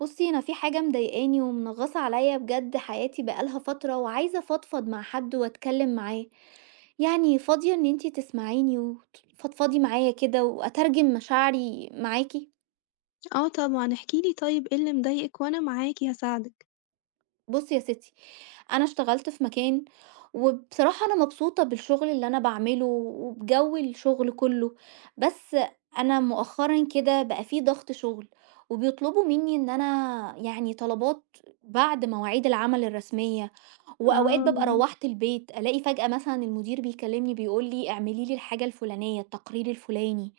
بصي، انا في حاجه مضايقاني ومنغصه عليا بجد، حياتي بقالها فتره وعايزه افضفض مع حد واتكلم معاه. يعني فاضيه ان انتي تسمعيني وتفضفضي معايا كده واترجم مشاعري معاكي. آه طبعًا، احكِ لي طيب إيه اللي مضايقِك وأنا معاكِ هاساعدِك. بصي يا ستي، انا اشتغلت في مكان، وبصراحه انا مبسوطه بالشغل اللي انا بعمله وبجو الشغل كله. بس انا مؤخرا كده بقى في ضغط شغل، وبيطلبوا مني ان انا يعني طلبات بعد مواعيد العمل الرسميه. وأوقات آه. بابقى إمم، روّحت البيت، ألاقي فجأة مثلًا المدير بيكلّمني بيقول لي اعملي لي الحاجة الفلانية، التقرير الفلاني،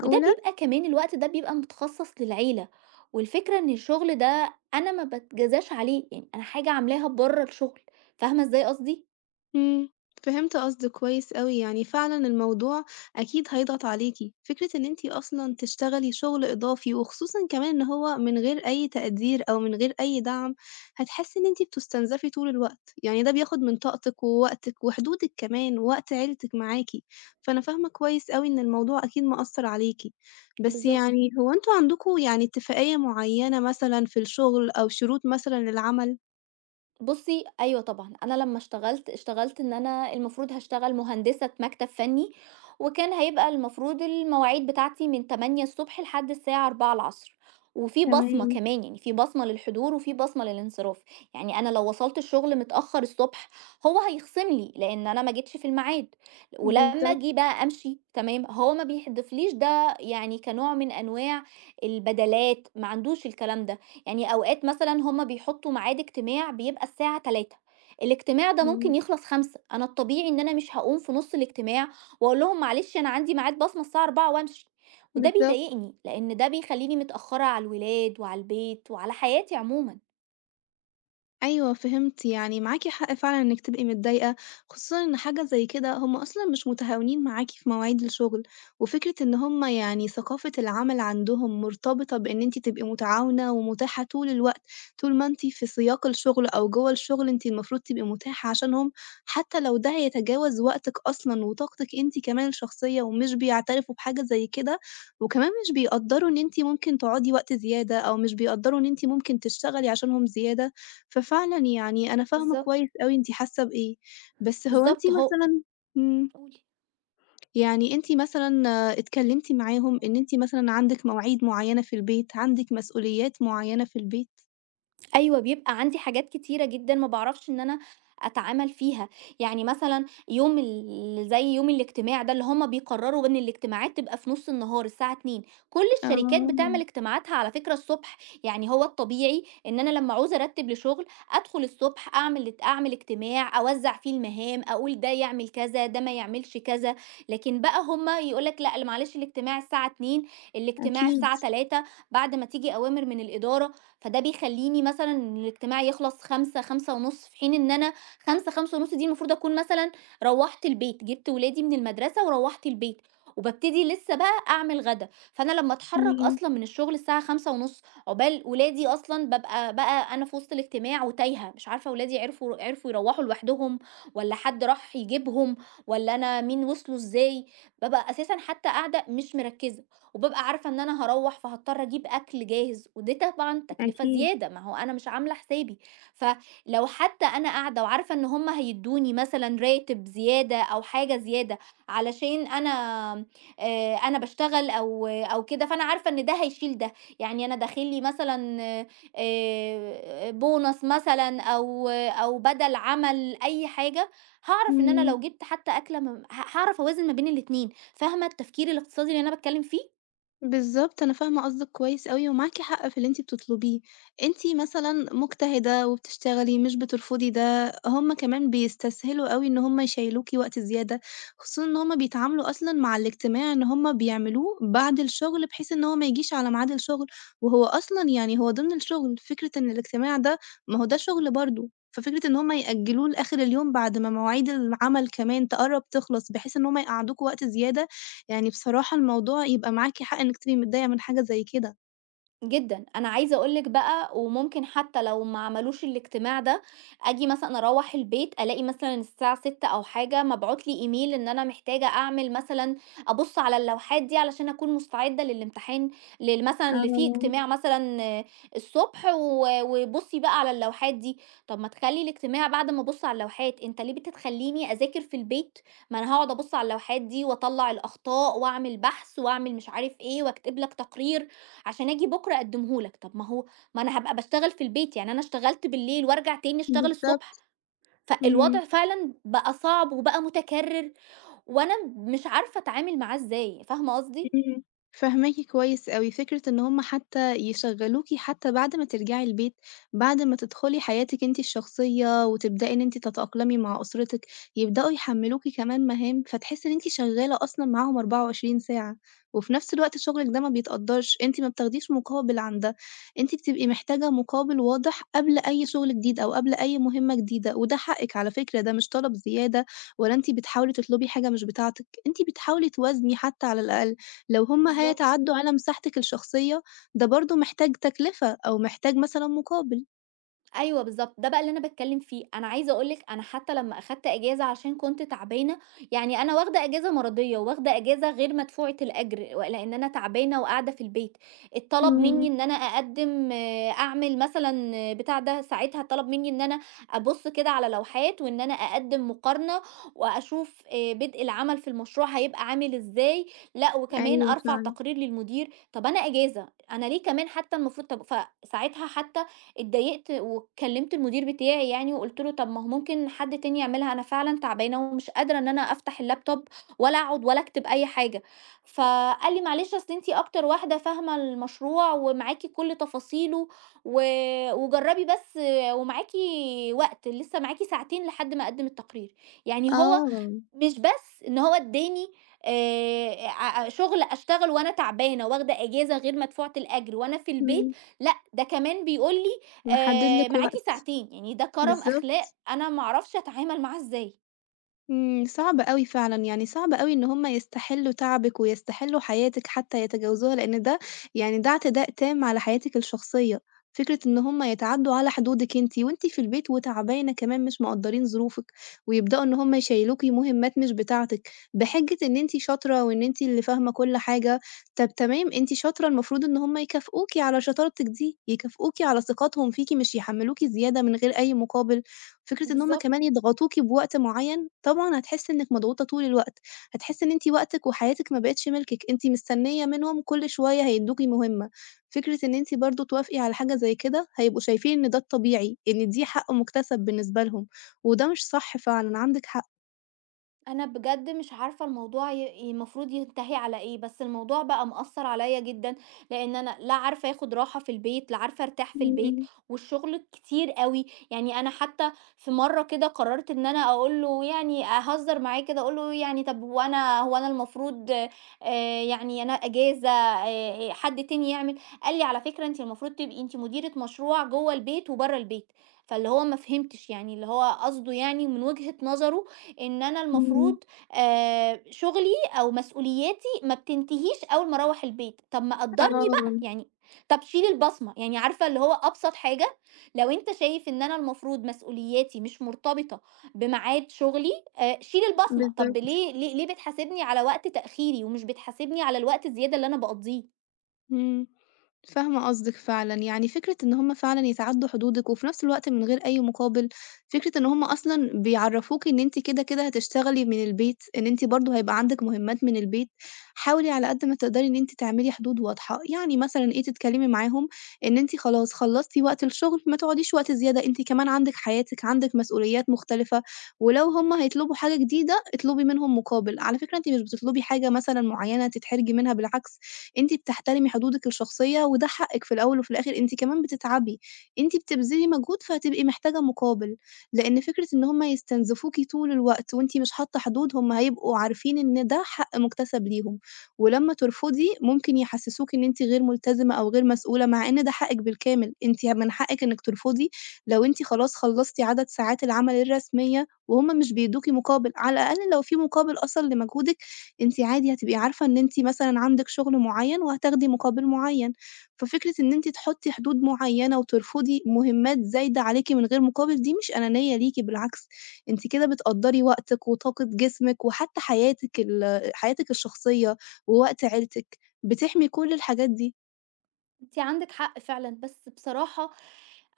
وده بيبقى كمان الوقت ده بيبقى متخصص للعيلة، والفكرة إن الشغل ده أنا ما باتجازاش عليه، يعني أنا حاجة عاملاها برّه الشغل. فاهمة إزاي قصدي؟ إمم، فهمت قصدِك كويس أوي، يعني فعلًا الموضوع أكيد هيضغط عليكِ، فكرة إن أنتِ أصلًا تشتغلي شغل إضافي وخصوصًا كمان إن هو من غير أي تقدير أو من غير أي دعم، هتحسي إن أنتِ بتستنزفي طول الوقت، يعني ده بياخد من طاقتِك ووقتِك وحدودِك كمان ووقت عيلتِك معاكِ، فأنا فاهمة كويس أوي إن الموضوع أكيد مأثّر عليكِ، بس بالضبط. يعني هو أنتم عندكم يعني اتفاقية معيّنة مثلًا في الشغل أو شروط مثلًا للعمل؟ بُصّي، أيوه طبعًا، أنا لمّا اشتغلت، اشتغلت إن أنا المفروض هاشتغل مهندسة مكتب فني، وكان هيبقى المفروض المواعيد بتاعتي من 8:00 ص لحد الساعة 16:00. وفي بصمة تمام، كمان، يعني في بصمة للحضور وفي بصمة للانصراف. يعني أنا لو وصلت الشغل متأخر الصبح هو هيخصم لي، لإن أنا ما جيتش في الميعاد، ولمّا بالضبط، آجي بقى أمشي تمام، هو ما بيحدفليش ده يعني كنوع من أنواع البدلات، ما عندوش الكلام ده. يعني أوقات مثلًا هُم بيحطّوا ميعاد اجتماع بيبقى الساعة 15:00، الاجتماع ده ممكن إمم، يخلص 17:00. أنا الطبيعي إن أنا مش هاقوم في نُص الاجتماع وأقول لهم معلش أنا عندي ميعاد بصمة الساعة 16:00 وأمشي. وده بالضبط. بيضايقني، لإن ده بيخلّيني متأخّرة على الولاد وعلى البيت وعلى حياتي عمومًا. أيوه فهمت، يعني معاكِ حق فعلًا إنِّك تبقي متضايقة، خصوصًا إن حاجة زي كده هم أصلًا مش متهاونين معاكِ في مواعيد الشغل، وفكرة إن هم يعني ثقافة العمل عندهم مرتبطة بإن أنتِ تبقي متعاونة ومتاحة طول الوقت، طول ما أنتِ في سياق الشغل أو جوّه الشغل أنتِ المفروض تبقي متاحة عشانهم، حتى لو ده هيتجاوز وقتِك أصلًا وطاقتِك أنتِ كمان الشخصية، ومش بيعترفوا بحاجة زي كده، وكمان مش بيقدّروا إن أنتِ ممكن تقعدي وقت زيادة، أو مش بيقدّروا إن أنتِ ممكن تشتغلي عشانهم زيادة. ففعلًا يعني أنا فاهمة بالضبط. كويس أوي أنتِ حاسة بإيه، بس هو أنتِ بالضبط، مثلًا إمم، قُل. يعني أنتِ مثلًا اتكلمتِ معاهم إن أنتِ مثلًا عندِك مواعيد معيّنة في البيت، عندِك مسؤوليات معيّنة في البيت؟ أيوه، بيبقى عندي حاجات كتيرة جدًا ما باعرفش إن أنا أتعامل فيها. يعني مثلًا يوم ال زي يوم الاجتماع ده اللي هُم بيقرروا إن الاجتماعات تبقى في نُص النهار الساعة 14:00. كل الشركات بتعمل آه، اجتماعاتها على فكرة الصبح. يعني هو الطبيعي إن أنا لمّا أعوز أرتّب لشغل أدخل الصبح أعمل اجتماع، أوزّع فيه المهام، أقول ده يعمل كذا، ده ما يعملش كذا. لكن بقى هُم يقول لك لأ معلش الاجتماع الساعة 14:00، الاجتماع أكيد، الساعة 15:00 بعد ما تيجي أوامر من الإدارة. فده بيخلّيني مثلًا إن الاجتماع يخلص 17:00، 17:30، في حين إن أنا 17:00، 17:30 دي المفروض أكون مثلًا روّحت البيت، جِبت ولادي من المدرسة وروّحت البيت، وبابتدي لسه بقى أعمل غدا. فأنا لمّا أتحرّك إمم، أصلًا من الشغل الساعة 17:30 عقبال ولادي أصلًا بابقى بقى أنا في وسط الاجتماع وتايهة، مش عارفة ولادي عرفوا يروّحوا لوحدهم والّا حد راح يجيبهم والّا أنا مين وصلوا إزاي، بابقى أساسًا حتى قاعدة مش مركّزة. وبابقى عارفة إن أنا هاروّح فهاضطر أجيب أكل جاهز، ودي طبعًا تكلفة أكيد، زيادة، ما هو أنا مش عاملة حسابي. فلو حتى أنا قاعدة وعارفة إن هم هيدّوني مثلًا راتب زيادة أو حاجة زيادة علشان أنا أنا باشتغل أو كده، فأنا عارفة إن ده هيشيل ده. يعني أنا داخل لي مثلًا بونص مثلًا أو بدَل عمل أي حاجة، هاعرف إن أنا إمم. لو جبت حتى أكلة م ه هاعرف أوازن ما بين الاتنين. فاهمة التفكير الاقتصادي اللي أنا باتكلم فيه؟ بالضبط، أنا فاهمة قصدِك كويس أوي، ومعاكِ حق في اللي أنتِ بتطلبيه. أنتِ مثلًا مجتهدة وبتشتغلي مش بترفضي ده، هُم كمان بيستسهلوا أوي إن هُم يشيّلوكِ وقت زيادة، خصوصًا إن هُم بيتعاملوا أصلًا مع الاجتماع إن هُم بيعملوه بعد الشغل، بحيث إن هو ما يجيش على ميعاد الشغل، وهو أصلًا يعني هو ضمن الشغل، فكرة إن الاجتماع ده ما هو ده شغل برضه، ففكرة إن هُم يأجلوه لآخر اليوم بعد ما مواعيد العمل كمان تقرّب تخلص، بحيث إن هُم يقعّدوكوا وقت زيادة يعني بصراحة الموضوع يبقى معاكِ حق إنِّك تبقي متضايقة من حاجة زي كده. جدًا، أنا عايزة أقول لِك بقى، وممكن حتى لو ما عملوش الاجتماع ده، آجي مثلًا أروّح البيت ألاقي مثلًا الساعة 18:00 أو حاجة مبعوت لي إيميل إن أنا محتاجة أعمل مثلًا أبُص على اللوحات دي علشان أكون مستعدة للامتحان لل مثلًا اللي فيه آه، اجتماع مثلًا الصبح و وبُصّي بقى على اللوحات دي. طب ما تخلّي الاجتماع بعد ما أبُص على اللوحات، أنت ليه بتخلّيني أذاكر في البيت؟ ما أنا هاقعد أبُص على اللوحات دي وأطلّع الأخطاء وأعمل بحث وأعمل مش عارف إيه وأكتب لك تقرير عشان آجي بُكرة أقدّمه لك. طب ما هو ما أنا هابقى باشتغل في البيت، يعني أنا اشتغلت بالليل وأرجع تاني أشتغل بالضبط. الصبح. إمم. فالوضع فعلًا بقى صعب وبقى متكرر، وأنا مش عارفة أتعامل معاه إزاي. فاهمة قصدي؟ إمم، فاهماكِ كويس أوي، فكرة إن هُم حتى يشغّلوكِ حتى بعد ما ترجعي البيت، بعد ما تدخلي حياتِك أنتِ الشخصية وتبدئي إن أنتِ تتأقلمي مع أسرتِك، يبدؤوا يحمّلوكِ كمان مهام، فتحسي إن أنتِ شغّالة أصلًا معاهم 24 ساعة، وفي نفس الوقت شغلِك ده ما بيتقدّرش، أنتِ ما بتاخديش مقابل عن ده، أنتِ بتبقي محتاجة مقابل واضح قبل أي شغل جديد أو قبل أي مهمة جديدة، وده حقِك على فكرة، ده مش طلب زيادة ولا أنتِ بتحاولي تطلبي حاجة مش بتاعتِك، أنتِ بتحاولي توازني حتى على الأقل. لو هُم بالضبط. هيتعدّوا على مساحتِك الشخصية، ده برضه محتاج تكلفة أو محتاج مثلًا مقابل. أيوه بالضبط، ده بقى اللي أنا باتكلّم فيه. أنا عايزة أقول لِك أنا حتى لمّا أخدت إجازة عشان كنت تعبانة، يعني أنا واخدة إجازة مرضية وواخدة إجازة غير مدفوعة الأجر، و لإن أنا تعبانة وقاعدة في البيت، اتطلب منّي إمم، إن أنا أقدّم أعمل مثلًا بتاع ده. ساعتها اتطلب منّي إن أنا أبُص كده على لوحات وإن أنا أقدّم مقارنة وأشوف بدء العمل في المشروع هيبقى عامل إزاي، لأ وكمان أيوه أرفع فعلًا. تقرير للمدير. طَب أنا إجازة، أنا ليه كمان حتى المفروض طَب فساعتها حتى اتضايقت وكلمت المدير بتاعي يعني وقُلت له: "طب ما هو ممكن حد تاني يعملها، أنا فعلًا تعبانة ومش قادرة إن أنا أفتح اللابتوب ولا أقعد ولا أكتب أي حاجة." فقال لي: "معلش، أصل أنتِ أكتر واحدة فاهمة المشروع ومعاكِ كل تفاصيله و وجرّبي بس ومعاكِ وقت، لسه معاكِ ساعتين لحد ما أقدّم التقرير." يعني هو آه، مش بس إن هو ادّاني ع شُغل أشتغل وأنا تعبانة، واخدة إجازة غير مدفوعة الأجر وأنا في البيت، إمم، لأ ده كمان بيقول لي محدد لِك معاكِ وقت، ساعتين، يعني ده كَرَم بالضبط. أخلاق أنا ما أعرفش أتعامل معاه إزاي. إمم، صعب أوي فعلًا، يعني صعب أوي إن هُم يستحلّوا تعبِك ويستحلّوا حياتِك حتى يتجاوزوها، لإن ده يعني ده اعتداء تام على حياتِك الشخصية، فكرة إن هُم يتعدّوا على حدودِك أنتِ وأنتِ في البيت وتعبانة كمان مش مقدّرين ظروفِك، ويبدأوا إن هُم يشيّلوكِ مهمّات مش بتاعتِك، بحجة إن أنتِ شاطرة وإن أنتِ اللي فاهمة كل حاجة، طَب تمام أنتِ شاطرة المفروض إن هُم يكافئوكِ على شطارتِك دي، يكافئوكِ على ثقتهم فيكِ مش يحمّلوكِ زيادة من غير أي مقابل. فكرة إن هُم بالضبط. كمان يضغطوكِ بوقت معيّن، طبعًا هتحسّي إنِّك مضغوطة طول الوقت، هتحسّي إن أنتِ وقتِك وحياتِك ما بقِتش مِلكِك، أنتِ مستنية منهم كل شوية هيدّوكِ مهمة. فكرة إن أنتِ برضه توافقي على حاجة زي كده، هيبقوا شايفين إن ده الطبيعي، إن دي حق مُكتسب بالنسبة لهم، وده مش صح فعلًا، عندِك حق. أنا بجد مش عارفة الموضوع المفروض ينتهي على إيه، بس الموضوع بقى مأثر عليا جدا، لأن أنا لا عارفة أخد راحة في البيت لا عارفة أرتاح في البيت إمم، والشغل كتير قوي. يعني أنا حتى في مرة كده قررت إن أنا أقول له، يعني أهزر معاه كده، أقول له يعني طب وأنا هو أنا المفروض يعني أنا أجازة حد تاني يعمل. قال لي على فكرة أنت المفروض تبقي أنت مديرة مشروع جوه البيت وبره البيت، فاللي هو ما فهمتش يعني اللي هو قصده يعني من وجهة نظره إن أنا إمم، المفروض شُغلي أو مسؤولياتي ما بتنتهيش أول ما أروّح البيت. طَب ما قدّرني بقى، آه، يعني طَب شيل البصمة، يعني عارفة اللي هو أبسط حاجة. لو أنت شايف إن أنا المفروض مسؤولياتي مش مرتبطة بميعاد شُغلي، شيل البصمة، طَب بالضبط. ليه ليه ليه بتحاسبني على وقت تأخيري ومش بتحاسبني على الوقت الزيادة اللي أنا باقضّيه؟ إمم. فاهمة قصدِك فعلًا، يعني فكرة إن هُم فعلًا يتعدّوا حدودِك وفي نفس الوقت من غير أي مقابل، فكرة إن هُم أصلًا بيعرّفوكِ إن أنتِ كده، كده هتشتغلي من البيت، إن أنتِ برضه هيبقى عندِك مهمات من البيت، حاولي على قد ما تقدري إن أنتِ تعملي حدود واضحة، يعني مثلًا إيه تتكلمي معاهم إن أنتِ خلاص خلّصتِ وقت الشغل ما تقعديش وقت زيادة، أنتِ كمان عندِك حياتِك، عندِك مسؤوليات مختلفة، ولو هُم هيطلبوا حاجة جديدة اطلبي منهم مقابل، على فكرة أنتِ مش بتطلبي حاجة مثلًا معيّنة تتحرجي منها بالعكس، أنتِ بتحترمي حدودِك الشخصية وده حقِّك في الأول وفي الآخر أنتِ كمان بتتعبي، أنتِ بتبذلي مجهود فهتبقي محتاجة مقابل، لإن فكرة إن هم يستنزفوكِ طول الوقت وأنتِ مش حاطة حدود هم هيبقوا عارفين إن ده حق مُكتسب ليهم، ولمّا ترفضي ممكن يحسسوكِ إن أنتِ غير ملتزمة أو غير مسؤولة، مع إن ده حقِّك بالكامل، أنتِ من حقِّك إنِّك ترفضي لو أنتِ خلاص خلصتِ عدد ساعات العمل الرسمية وهُم مش بيدّوكِ مقابل، على الأقل لو في مقابل أصلًا لمجهودِك أنتِ عادي هتبقي عارفة إن أنتِ مثلًا عندِك شغل معيّن وهتاخدي مقابل معيّن، ففكرة إن أنتِ تحطّي حدود معيّنة وترفضي مهمات زايدة عليكِ من غير مقابل دي مش أنانية ليكِ، بالعكس أنتِ كده بتقدّري وقتِك وطاقة جسمِك وحتى حياتِك حياتِك الشخصية ووقت عيلتِك، بتحمي كل الحاجات دي. أنتِ عندِك حق فعلًا. بس بصراحة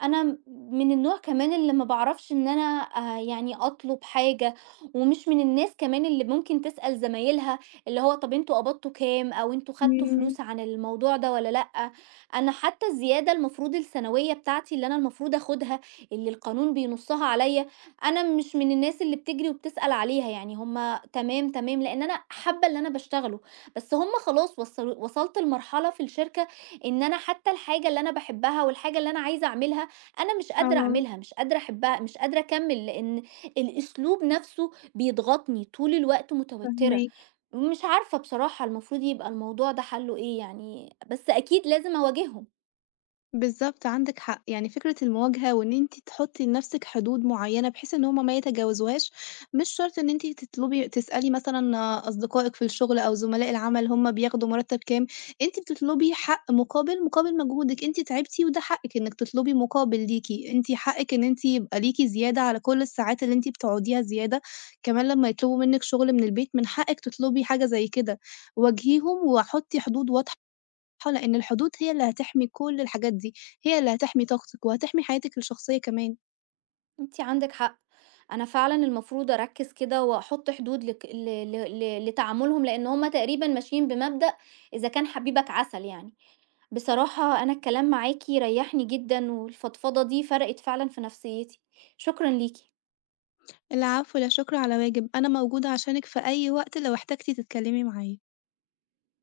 أنا من النوع كمان اللي ما باعرفش إن أنا يعني أطلب حاجة، ومش من الناس كمان اللي ممكن تسأل زمايلها، اللي هو طب أنتم قبضتوا كام، أو أنتم خدتوا إمم، فلوس عن الموضوع ده والّا لأ. أنا حتى الزيادة المفروض السنوية بتاعتي اللي أنا المفروض آخدها، اللي القانون بينُصّها عليَّ، أنا مش من الناس اللي بتجري وبتسأل عليها. يعني هُم تمام، تمام، لإن أنا حابة اللي أنا باشتغله. بس هُم خلاص وصلت لمرحلة في الشركة إن أنا حتى الحاجة اللي أنا باحبها والحاجة اللي أنا عايزة أعملها أنا مش قادرة آه، أعملها، مش قادرة أحبها، مش قادرة أكمّل، لإن الأسلوب نَفْسه بيضغطني، طول الوقت متوتّرة. فاهماكِ. مش عارفة بصراحة المفروض يبقى الموضوع ده حَلُّه إيه يعني، بس أكيد لازم أواجههم. بالضبط، عندِك حق، يعني فكرة المواجهة وإن أنتِ تحطّي لنفسِك حدود معيّنة بحيث إن هُم ما يتجاوزوهاش، مش شرط إن أنتِ تطلبي تسألي مثلًا أصدقائِك في الشغل أو زملاء العمل هُم بياخدوا مرتّب كام، أنتِ بتطلبي حق مقابل مجهودِك، أنتِ تعبتِ وده حقِّك إنِّك تطلبي مقابل ليكِ، أنتِ حقِّك إن أنتِ يبقى ليكِ زيادة على كل الساعات اللي أنتِ بتقعديها زيادة، كمان لمّا يطلبوا منِّك شغل من البيت من حقِّك تطلبي حاجة زي كده، واجهيهم وحُطّي حدود واضحة، لإن الحدود هي اللي هتحمي كل الحاجات دي، هي اللي هتحمي طاقتِك وهتحمي حياتِك الشخصية كمان. أنتِ عندِك حق. أنا فعلًا المفروض أركّز كده وأحُط حدود لك ل ل ل لتعاملهم، لإن هم تقريبًا ماشيين بمبدأ إذا كان حبيبك عسل يعني. بصراحة أنا الكلام معاكِ ريّحني جدًا والفضفضة دي فرقِت فعلًا في نفسيّتي، شكرًا ليكِ. العفو، لا شكر على واجب، أنا موجودة عشانِك في أي وقت لو احتجتِ تتكلمي معايا.